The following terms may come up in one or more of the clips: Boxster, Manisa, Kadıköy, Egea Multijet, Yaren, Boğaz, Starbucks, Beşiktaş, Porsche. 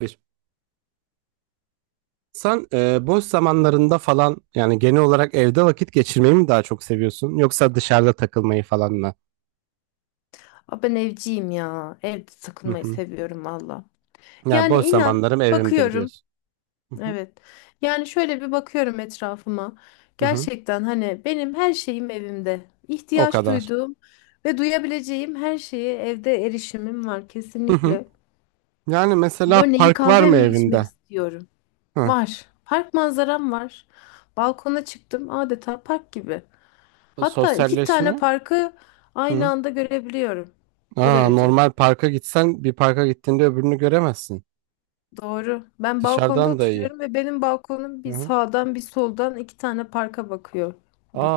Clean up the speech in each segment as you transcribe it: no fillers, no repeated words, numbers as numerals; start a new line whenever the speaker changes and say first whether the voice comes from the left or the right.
right: Bir. Sen boş zamanlarında falan yani genel olarak evde vakit geçirmeyi mi daha çok seviyorsun yoksa dışarıda takılmayı falan mı?
left: Ben evciyim ya. Evde
right: Hı
left: takılmayı
right: hı.
left: seviyorum valla.
right: Yani
left: Yani
right: boş
left: inan
right: zamanlarım evimdir
left: bakıyorum.
right: diyorsun. Hı hı.
left: Evet. Yani şöyle bir bakıyorum etrafıma.
right: Hı hı.
left: Gerçekten hani benim her şeyim evimde.
right: O
left: İhtiyaç
right: kadar.
left: duyduğum ve duyabileceğim her şeye evde erişimim var
right: Hı hı.
left: kesinlikle.
right: Yani mesela
left: Örneğin
right: park var
left: kahve
right: mı
left: mi içmek
right: evinde?
left: istiyorum?
right: Hı.
left: Var. Park manzaram var. Balkona çıktım adeta park gibi. Hatta iki tane
right: Sosyalleşme?
left: parkı aynı
right: Hı.
left: anda görebiliyorum. O
right: Aa,
left: derece.
right: normal parka gitsen bir parka gittiğinde öbürünü göremezsin.
left: Doğru. Ben balkonda
right: Dışarıdan da iyi.
left: oturuyorum ve benim balkonum
right: Hı
left: bir
right: hı.
left: sağdan bir soldan iki tane parka bakıyor.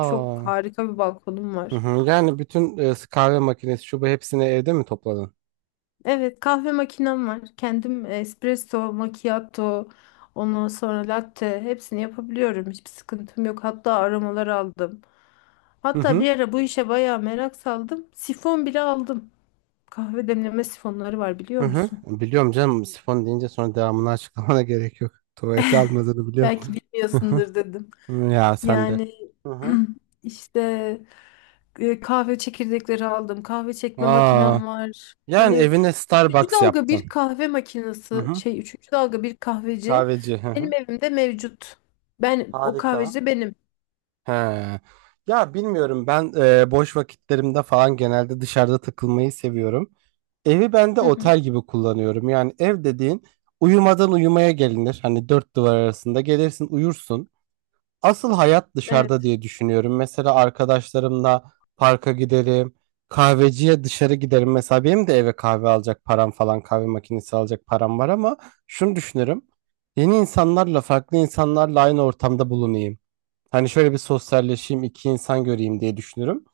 left: Çok harika bir balkonum
right: Hı
left: var.
right: hı. Yani bütün kahve makinesi şu bu hepsini evde mi topladın?
left: Evet, kahve makinem var. Kendim espresso, macchiato, ondan sonra latte hepsini yapabiliyorum. Hiçbir sıkıntım yok. Hatta aromalar aldım.
right: Hı
left: Hatta
right: hı.
left: bir ara bu işe bayağı merak saldım. Sifon bile aldım. Kahve demleme sifonları var
right: Hı
left: biliyor
right: hı.
left: musun?
right: Biliyorum canım, sifon deyince sonra devamını açıklamana gerek yok. Tuvalete almadığını biliyorum.
left: Belki
right: Hı hı.
left: bilmiyorsundur dedim.
right: Hı, ya sen de.
left: Yani
right: Hı hı.
left: işte kahve çekirdekleri aldım. Kahve çekme
right: Aa,
left: makinem var.
right: yani
left: Hani
right: evine
left: üçüncü
right: Starbucks
left: dalga bir
right: yaptın.
left: kahve
right: Hı
left: makinesi
right: hı.
left: üçüncü dalga bir kahveci
right: Kahveci. Hı
left: benim
right: hı.
left: evimde mevcut. Ben o kahveci
right: Harika.
left: de benim.
right: He. Ya bilmiyorum, ben boş vakitlerimde falan genelde dışarıda takılmayı seviyorum. Evi ben de
left: Hı hı.
right: otel gibi kullanıyorum. Yani ev dediğin uyumadan uyumaya gelinir. Hani dört duvar arasında gelirsin, uyursun. Asıl hayat dışarıda
left: Evet.
right: diye düşünüyorum. Mesela arkadaşlarımla parka giderim, kahveciye dışarı giderim. Mesela benim de eve kahve alacak param falan, kahve makinesi alacak param var ama şunu düşünürüm. Yeni insanlarla, farklı insanlarla aynı ortamda bulunayım. Hani şöyle bir sosyalleşeyim, iki insan göreyim diye düşünürüm.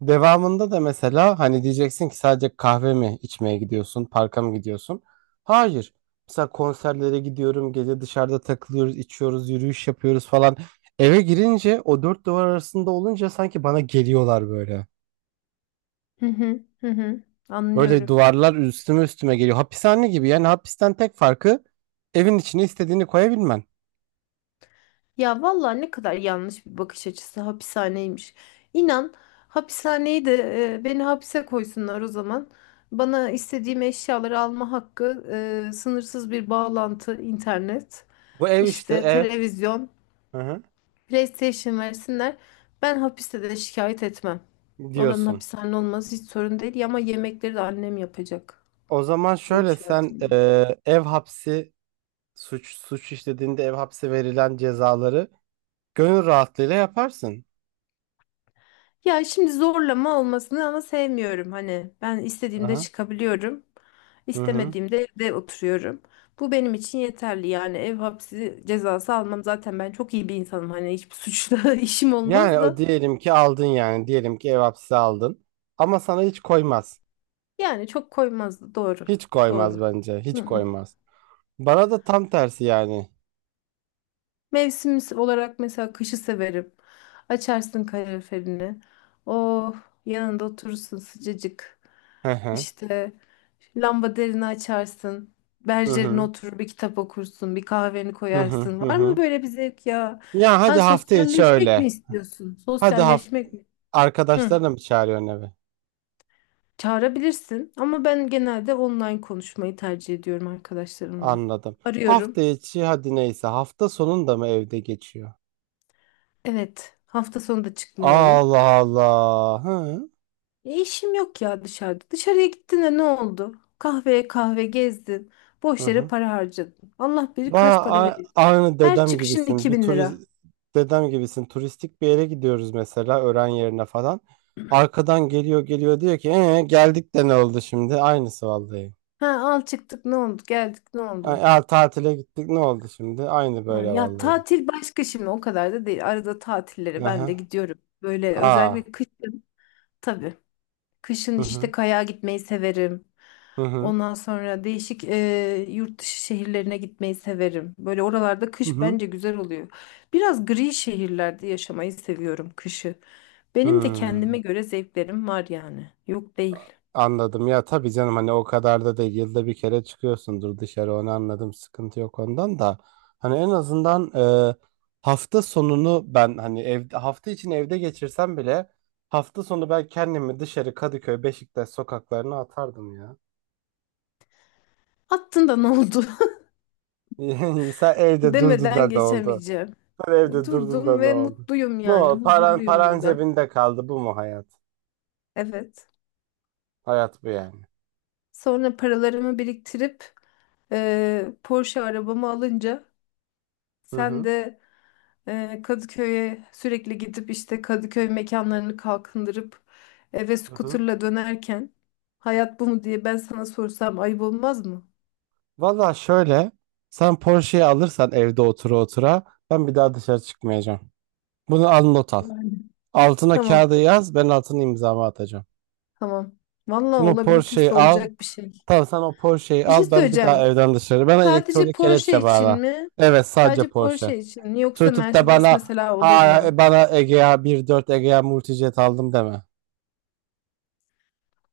right: Devamında da mesela hani diyeceksin ki sadece kahve mi içmeye gidiyorsun, parka mı gidiyorsun? Hayır. Mesela konserlere gidiyorum, gece dışarıda takılıyoruz, içiyoruz, yürüyüş yapıyoruz falan. Eve girince o dört duvar arasında olunca sanki bana geliyorlar böyle.
left: Hı hı. Hı hı.
right: Böyle
left: Anlıyorum.
right: duvarlar üstüme üstüme geliyor. Hapishane gibi yani, hapisten tek farkı evin içine istediğini koyabilmen.
left: Ya vallahi ne kadar yanlış bir bakış açısı hapishaneymiş. İnan hapishaneyi de, beni hapse koysunlar o zaman. Bana istediğim eşyaları alma hakkı, sınırsız bir bağlantı, internet,
right: Bu ev işte
left: işte
right: ev.
left: televizyon,
right: Hı hı.
left: PlayStation versinler. Ben hapiste de şikayet etmem. Oranın
right: Diyorsun.
left: hapishane olması hiç sorun değil ama yemekleri de annem yapacak.
right: O zaman
left: Böyle bir
right: şöyle, sen
left: şartım var.
right: ev hapsi suç işlediğinde ev hapsi verilen cezaları gönül rahatlığıyla yaparsın.
left: Ya şimdi zorlama olmasını ama sevmiyorum hani. Ben istediğimde
right: Aha.
left: çıkabiliyorum,
right: Hı hı.
left: istemediğimde evde oturuyorum. Bu benim için yeterli yani, ev hapsi cezası almam zaten, ben çok iyi bir insanım, hani hiçbir suçla işim
right: Yani
left: olmaz
right: o
left: da
right: diyelim ki aldın, yani diyelim ki ev hapsi aldın ama sana hiç koymaz.
left: yani çok koymazdı, doğru.
right: Hiç koymaz
left: Doğru.
right: bence. Hiç koymaz. Bana da tam tersi yani.
left: Mevsim olarak mesela kışı severim. Açarsın kaloriferini. Oh, yanında oturursun sıcacık.
right: Hı hı.
left: İşte derini açarsın.
right: Hı
left: Berjerine
right: hı.
left: oturur bir kitap okursun. Bir kahveni
right: Hı hı.
left: koyarsın.
right: Hı
left: Var mı
right: hı.
left: böyle bir zevk ya?
right: Ya hadi
left: Ha,
right: hafta içi
left: sosyalleşmek mi
right: öyle.
left: istiyorsun?
right: Hadi hafta
left: Sosyalleşmek mi? Hı.
right: arkadaşlarına mı çağırıyorsun eve?
left: Çağırabilirsin ama ben genelde online konuşmayı tercih ediyorum arkadaşlarımla.
right: Anladım.
left: Arıyorum.
right: Hafta içi hadi neyse, hafta sonunda mı evde geçiyor?
left: Evet, hafta sonu da çıkmıyorum.
right: Allah Allah. Hı hı.
left: E, işim yok ya dışarıda. Dışarıya gittin de ne oldu? Kahveye kahve gezdin.
right: Hı
left: Boş yere
right: hı.
left: para harcadın. Allah bilir kaç para
right: Aa,
left: veriyor.
right: aynı
left: Her
right: dedem
left: çıkışın
right: gibisin.
left: iki
right: Bir
left: bin lira.
right: turist dedem gibisin. Turistik bir yere gidiyoruz mesela öğren yerine falan. Arkadan geliyor geliyor, diyor ki geldik de ne oldu şimdi? Aynısı vallahi.
left: Ha, al çıktık ne oldu? Geldik ne
right: Ay,
left: oldu?
right: aa, tatile gittik ne oldu şimdi? Aynı
left: Ha,
right: böyle
left: ya
right: vallahi.
left: tatil başka şimdi, o kadar da değil. Arada tatillere ben
right: Aha.
left: de gidiyorum. Böyle
right: Aa.
left: özellikle kışın tabii. Kışın
right: Hı
left: işte
right: hı.
left: kayağa gitmeyi severim.
right: Hı hı.
left: Ondan sonra değişik yurt dışı şehirlerine gitmeyi severim. Böyle oralarda
right: Hı
left: kış
right: hı.
left: bence güzel oluyor. Biraz gri şehirlerde yaşamayı seviyorum kışı.
right: Hı.
left: Benim de kendime
right: Hmm.
left: göre zevklerim var yani. Yok değil.
right: Anladım ya, tabii canım, hani o kadar da değil, yılda bir kere çıkıyorsundur dışarı, onu anladım, sıkıntı yok ondan da. Hani en azından e, hafta sonunu ben hani, evde hafta için evde geçirsem bile hafta sonu ben kendimi dışarı Kadıköy Beşiktaş sokaklarına atardım ya.
left: Attın da ne oldu
right: Sen evde
left: demeden
right: durduğunda ne oldu?
left: geçemeyeceğim.
right: Sen evde durduğunda
left: Durdum
right: ne
left: ve
right: oldu?
left: mutluyum
right: Ne
left: yani.
right: oldu? Paran,
left: Huzurluyum
right: paran
left: burada.
right: cebinde kaldı, bu mu hayat?
left: Evet.
right: Hayat bu yani.
left: Sonra paralarımı biriktirip Porsche arabamı alınca
right: Hı
left: sen
right: hı.
left: de Kadıköy'e sürekli gidip işte Kadıköy mekanlarını kalkındırıp eve
right: Hı hı.
left: scooter'la dönerken hayat bu mu diye ben sana sorsam ayıp olmaz mı?
right: Valla şöyle, sen Porsche'yi alırsan evde otura otura ben bir daha dışarı çıkmayacağım. Bunu al, not al.
left: Yani.
right: Altına
left: Tamam,
right: kağıda yaz, ben altına imzamı atacağım.
left: tamam. Vallahi
right: Sen o Porsche'yi
left: olabilitesi
right: al.
left: olacak bir şey.
right: Tamam, sen o Porsche'yi
left: Bir şey
right: al, ben bir daha
left: söyleyeceğim.
right: evden dışarı. Bana
left: Sadece
right: elektronik
left: Porsche
right: kelepçe
left: için
right: bağla.
left: mi?
right: Evet, sadece
left: Sadece
right: Porsche.
left: Porsche için mi? Yoksa
right: Tutup da
left: Mercedes
right: bana,
left: mesela olur
right: ha,
left: mu?
right: bana Egea 1.4 Egea Multijet aldım deme.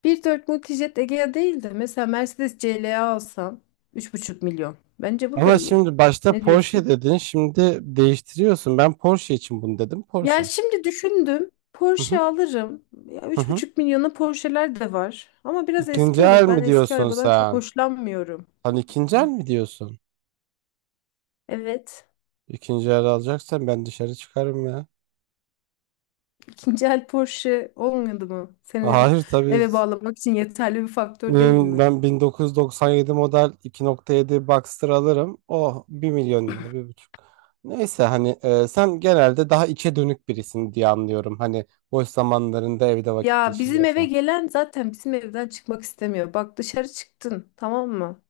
left: 1,4 Multijet Egea değil de mesela Mercedes CLA alsan 3,5 milyon. Bence bu da
right: Ama
left: iyi.
right: şimdi başta
left: Ne
right: Porsche
left: diyorsun?
right: dedin, şimdi değiştiriyorsun. Ben Porsche için bunu dedim,
left: Ya
right: Porsche.
left: şimdi düşündüm.
right: Hı
left: Porsche
right: hı,
left: alırım. Ya
right: hı
left: üç
right: hı.
left: buçuk milyona Porsche'ler de var. Ama biraz
right: İkinci
left: eski
right: el
left: olur. Ben
right: mi
left: eski
right: diyorsun
left: arabadan çok
right: sen?
left: hoşlanmıyorum.
right: Hani ikinci
left: Hı.
right: el mi diyorsun?
left: Evet.
right: İkinci el alacaksan ben dışarı çıkarım ya.
left: İkinci el Porsche olmadı mı? Seni
right: Hayır tabii.
left: eve bağlamak için yeterli bir faktör değil
right: Hmm.
left: mi?
right: Ben 1997 model 2.7 Boxster alırım. O 1 milyon lira, bir buçuk. Neyse hani, sen genelde daha içe dönük birisin diye anlıyorum. Hani boş zamanlarında evde vakit
left: Ya bizim eve
right: geçiriyorsan.
left: gelen zaten bizim evden çıkmak istemiyor. Bak, dışarı çıktın, tamam mı?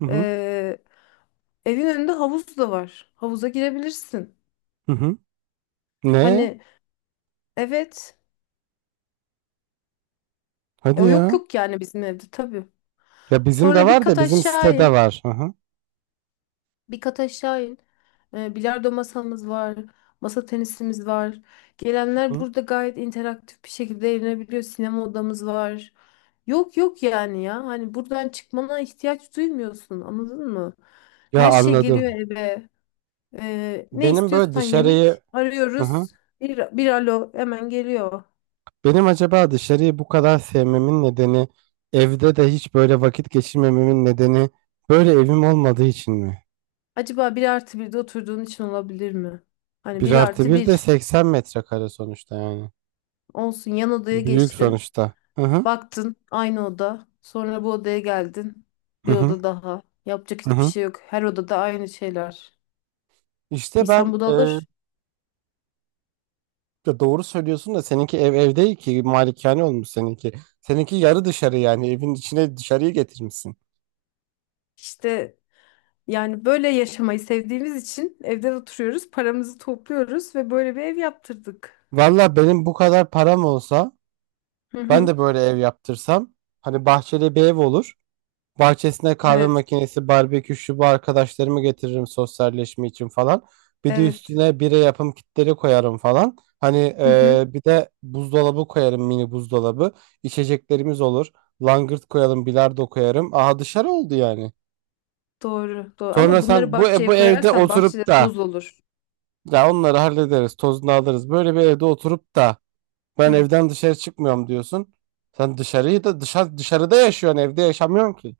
right: Hı hı.
left: Ee, Evin önünde havuz da var. Havuza girebilirsin.
right: Hı hı. Ne?
left: Hani, evet.
right: Hadi
left: Yok
right: ya.
left: yok yani bizim evde tabii.
right: Ya bizim de
left: Sonra bir
right: var da,
left: kat
right: bizim
left: aşağı
right: sitede
left: in.
right: var. Hı hı.
left: Bir kat aşağı in. Bilardo masamız var. Masa tenisimiz var. Gelenler
right: Hı.
left: burada gayet interaktif bir şekilde eğlenebiliyor. Sinema odamız var. Yok yok yani ya. Hani buradan çıkmana ihtiyaç duymuyorsun. Anladın mı?
right: Ya
left: Her şey geliyor
right: anladım.
left: eve. Ne
right: Benim böyle
left: istiyorsan
right: dışarıyı.
left: yemek
right: Hı hı.
left: arıyoruz. Bir alo, hemen geliyor.
right: Benim acaba dışarıyı bu kadar sevmemin nedeni, evde de hiç böyle vakit geçirmememin nedeni böyle evim olmadığı için mi?
left: Acaba 1+1'de oturduğun için olabilir mi? Hani
right: Bir
left: bir
right: artı
left: artı
right: bir de
left: bir
right: 80 metrekare sonuçta yani.
left: olsun, yan odaya
right: Büyük
left: geçtin.
right: sonuçta. Hı hı,
left: Baktın, aynı oda. Sonra bu odaya geldin.
right: hı
left: Bir
right: hı.
left: oda daha. Yapacak
right: Hı
left: hiçbir
right: hı.
left: şey yok. Her odada aynı şeyler.
right: İşte
left: İnsan
right: ben
left: bunalır.
right: ya doğru söylüyorsun da seninki ev, ev değil ki, malikane olmuş seninki. Seninki yarı dışarı, yani evin içine dışarıyı getirmişsin.
left: İşte yani böyle yaşamayı sevdiğimiz için evde oturuyoruz, paramızı topluyoruz ve böyle bir ev yaptırdık.
right: Valla benim bu kadar param olsa
left: Hı
right: ben
left: hı.
right: de böyle ev yaptırsam hani bahçeli bir ev olur. Bahçesine kahve
left: Evet,
right: makinesi, barbekü, şu bu, arkadaşlarımı getiririm sosyalleşme için falan. Bir de
left: evet.
right: üstüne bire yapım kitleri koyarım falan. Hani
left: Hı hı.
right: bir de buzdolabı koyarım, mini buzdolabı. İçeceklerimiz olur. Langırt koyalım, bilardo koyarım. Aha, dışarı oldu yani.
left: Doğru, doğru.
right: Sonra
left: Ama bunları
right: sen bu bu
left: bahçeye
right: evde
left: koyarsan bahçede
right: oturup da
left: toz olur.
right: ya, onları hallederiz, tozunu alırız. Böyle bir evde oturup da ben
left: Hı.
right: evden dışarı çıkmıyorum diyorsun. Sen dışarıyı da dışarıda yaşıyorsun, evde yaşamıyorsun ki.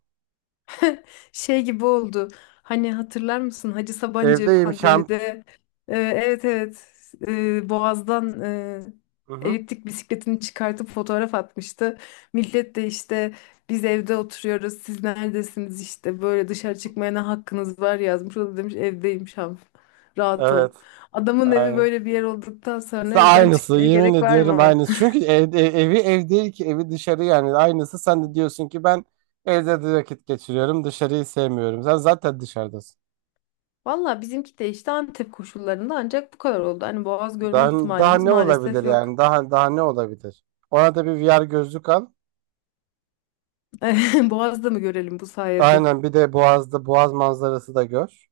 left: Şey gibi oldu. Hani hatırlar mısın, Hacı Sabancı
right: Evdeyim şamp.
left: pandemide evet, evet, Boğaz'dan
right: Hı hı.
left: eliptik bisikletini çıkartıp fotoğraf atmıştı. Millet de işte, biz evde oturuyoruz siz neredesiniz, işte böyle dışarı çıkmaya ne hakkınız var yazmış. O da demiş, evdeyim Şam, rahat ol.
right: Evet.
left: Adamın evi
right: Aynen.
left: böyle bir yer olduktan sonra evden
right: Aynısı,
left: çıkmaya
right: yemin
left: gerek var
right: ediyorum
left: mı?
right: aynısı. Çünkü evi ev değil ki, evi dışarı yani, aynısı. Sen de diyorsun ki ben evde de vakit geçiriyorum, dışarıyı sevmiyorum. Sen zaten dışarıdasın.
left: Valla bizimki de işte Antep koşullarında ancak bu kadar oldu. Hani Boğaz görme
right: Daha, daha
left: ihtimalimiz
right: ne olabilir
left: maalesef
right: yani,
left: yok.
right: daha daha ne olabilir? Ona da bir VR gözlük al.
left: Boğaz'da mı görelim bu sayede?
right: Aynen, bir de Boğaz'da Boğaz manzarası da gör.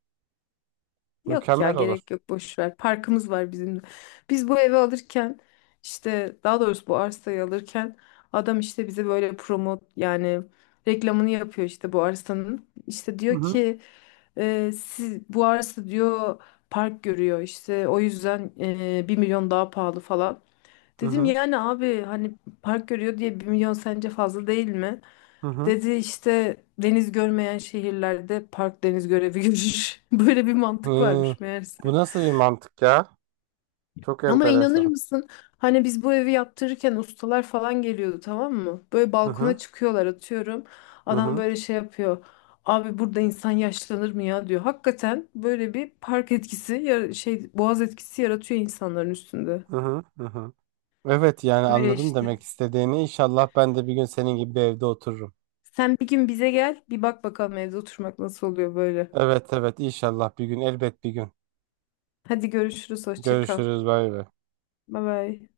left: Yok ya,
right: Mükemmel olur.
left: gerek yok boş ver. Parkımız var bizim de. Biz bu evi alırken, işte daha doğrusu bu arsayı alırken, adam işte bize böyle promo yani reklamını yapıyor işte bu arsanın. İşte
right: Hı
left: diyor
right: hı.
left: ki, siz bu arsa diyor park görüyor, işte o yüzden 1 milyon daha pahalı falan.
right: Hı
left: Dedim
right: hı.
left: yani abi, hani park görüyor diye 1 milyon sence fazla değil mi?
right: Hı hı.
left: Dedi işte, deniz görmeyen şehirlerde park deniz görevi görür. Böyle bir mantık
right: Hı.
left: varmış meğerse.
right: Bu nasıl bir mantık ya? Çok
left: Ama inanır
right: enteresan.
left: mısın? Hani biz bu evi yaptırırken ustalar falan geliyordu, tamam mı? Böyle
right: Hı hı.
left: balkona çıkıyorlar, atıyorum.
right: Hı
left: Adam
right: hı.
left: böyle şey yapıyor. Abi burada insan yaşlanır mı ya, diyor. Hakikaten böyle bir park etkisi boğaz etkisi yaratıyor insanların üstünde.
right: Hı hı. Hı hı. Evet, yani
left: Öyle
right: anladım
left: işte.
right: demek istediğini. İnşallah ben de bir gün senin gibi bir evde otururum.
left: Sen bir gün bize gel, bir bak bakalım evde oturmak nasıl oluyor böyle.
right: Evet evet, inşallah bir gün, elbet bir gün.
left: Hadi görüşürüz, hoşça kal.
right: Görüşürüz, bay bay.
left: Bye bye.